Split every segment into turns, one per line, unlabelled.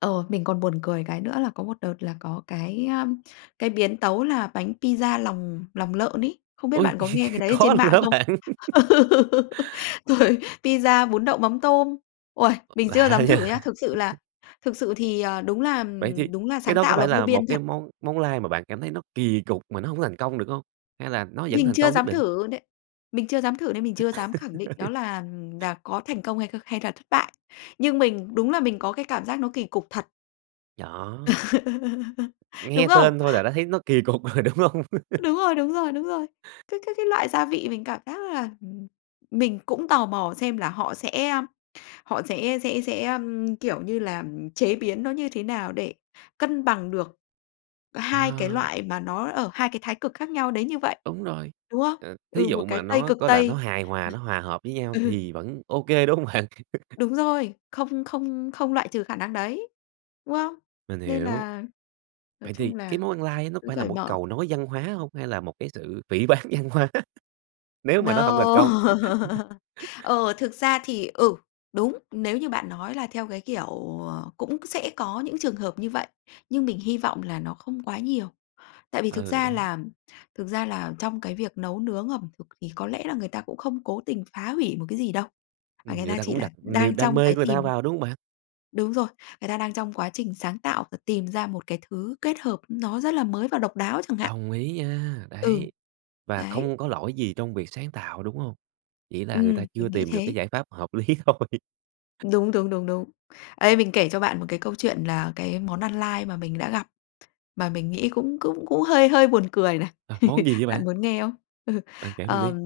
Ồ, mình còn buồn cười cái nữa là có một đợt là có cái, a, cái biến tấu là bánh pizza lòng lòng lợn ấy. Không biết
Ôi!
bạn có nghe cái đấy ở
Có
trên
luôn
mạng
hả
không?
bạn?
Ừ, rồi, pizza, bún đậu mắm tôm. Uầy, mình chưa
Lạ
dám
nha!
thử nhá. Thực sự là thực sự thì, ờ, đúng là,
Vậy thì
ừm, đúng là
cái
sáng
đó có
tạo là
phải
vô
là một
biên
cái
thật.
món món lai mà bạn cảm thấy nó kỳ cục mà nó hông có thành công được hông, hay là nó vẫn
Mình
thành
chưa
công nhất
dám
định?
thử luôn đấy. Mình chưa dám thử nên mình chưa dám khẳng định đó là, ừm, đà có thành công hay kh hay thà thất bại. Nhưng mình đúng là mình có cái cảm giác nó kỳ cục thật.
Gió.
Đúng
Nghe
không?
tên thôi là đã thấy nó kỳ cục rồi, đúng hông?
Đúng rồi, đúng rồi, đúng rồi. Cái cái cái loại gia vị mình cảm giác là, ừm, mình cũng tò mò xem là họ sẽ, a, họ sẽ sẽ sẽ, ờm, kiểu như là, chế biến nó như thế nào để cân bằng được 2 cái
Ờ.
loại mà nó ở 2 cái thái cực khác nhau đến như vậy,
Đúng rồi,
đúng không?
ờ, thí
Ừ,
dụ
một cái
mà
Tây,
nó
cực
có là nó
Tây
hài hòa, nó hòa hợp với nhau
ừ.
thì vẫn ô kê, đúng hông bạn?
Đúng rồi. Không không không loại trừ khả năng đấy, đúng không?
Mình
Nên
hiểu.
là, nói
Vậy thì
chung
cái
là,
món ăn lai nó có
cứ
phải là
cởi
một
mở.
cầu nối văn hóa hông hay là một cái sự phỉ báng văn hóa, nếu mà nó hông
No!
thành công?
Ờ, thực ra thì, ừ, đúng, nếu như bạn nói là theo cái kiểu, ờ, cũng sẽ có những trường hợp như vậy. Nhưng mình hy vọng là nó không quá nhiều. Tại vì thực
Ừ,
ra
đấy.
là thực ra là trong cái việc nấu nướng ẩm thực thì có lẽ là người ta cũng không cố tình phá hủy một cái gì đâu. Mà
Ừm,
người
người
ta
ta
chỉ
cũng
là
đặt
đang
niềm đam
trong
mê
cái
của người ta
tìm
vào, đúng hông bạn?
Đúng rồi. Người ta đang trong quá trình sáng tạo và tìm ra một cái thứ kết hợp nó rất là mới và độc đáo chẳng hạn.
Đồng ý nha.
Ừ,
Đấy, và
đấy.
không có lỗi gì trong việc sáng tạo, đúng hông? Chỉ là người ta
Ừm,
chưa
mình nghĩ
tìm được cái
thế.
giải pháp hợp lý thôi.
Đúng, đúng, đúng, đúng. Đây, mình kể cho bạn một cái câu chuyện là cái món ăn lai mà mình đã gặp, mà mình nghĩ cũng cũng cũng hơi hơi buồn cười này.
Ờ, món gì vậy
Bạn
bạn?
muốn nghe không? Ừ,
Bạn kể mình
ờm,
đi.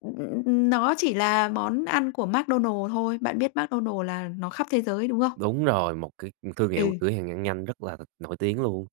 ừm, ừ, ừm, ừm nó chỉ là món ăn của McDonald thôi. Bạn biết McDonald là nó khắp thế giới, đúng không?
Đúng rồi, một cái, ừ, thương hiệu
Ừ.
cửa hàng ăn nhanh rất là nổi tiếng luôn.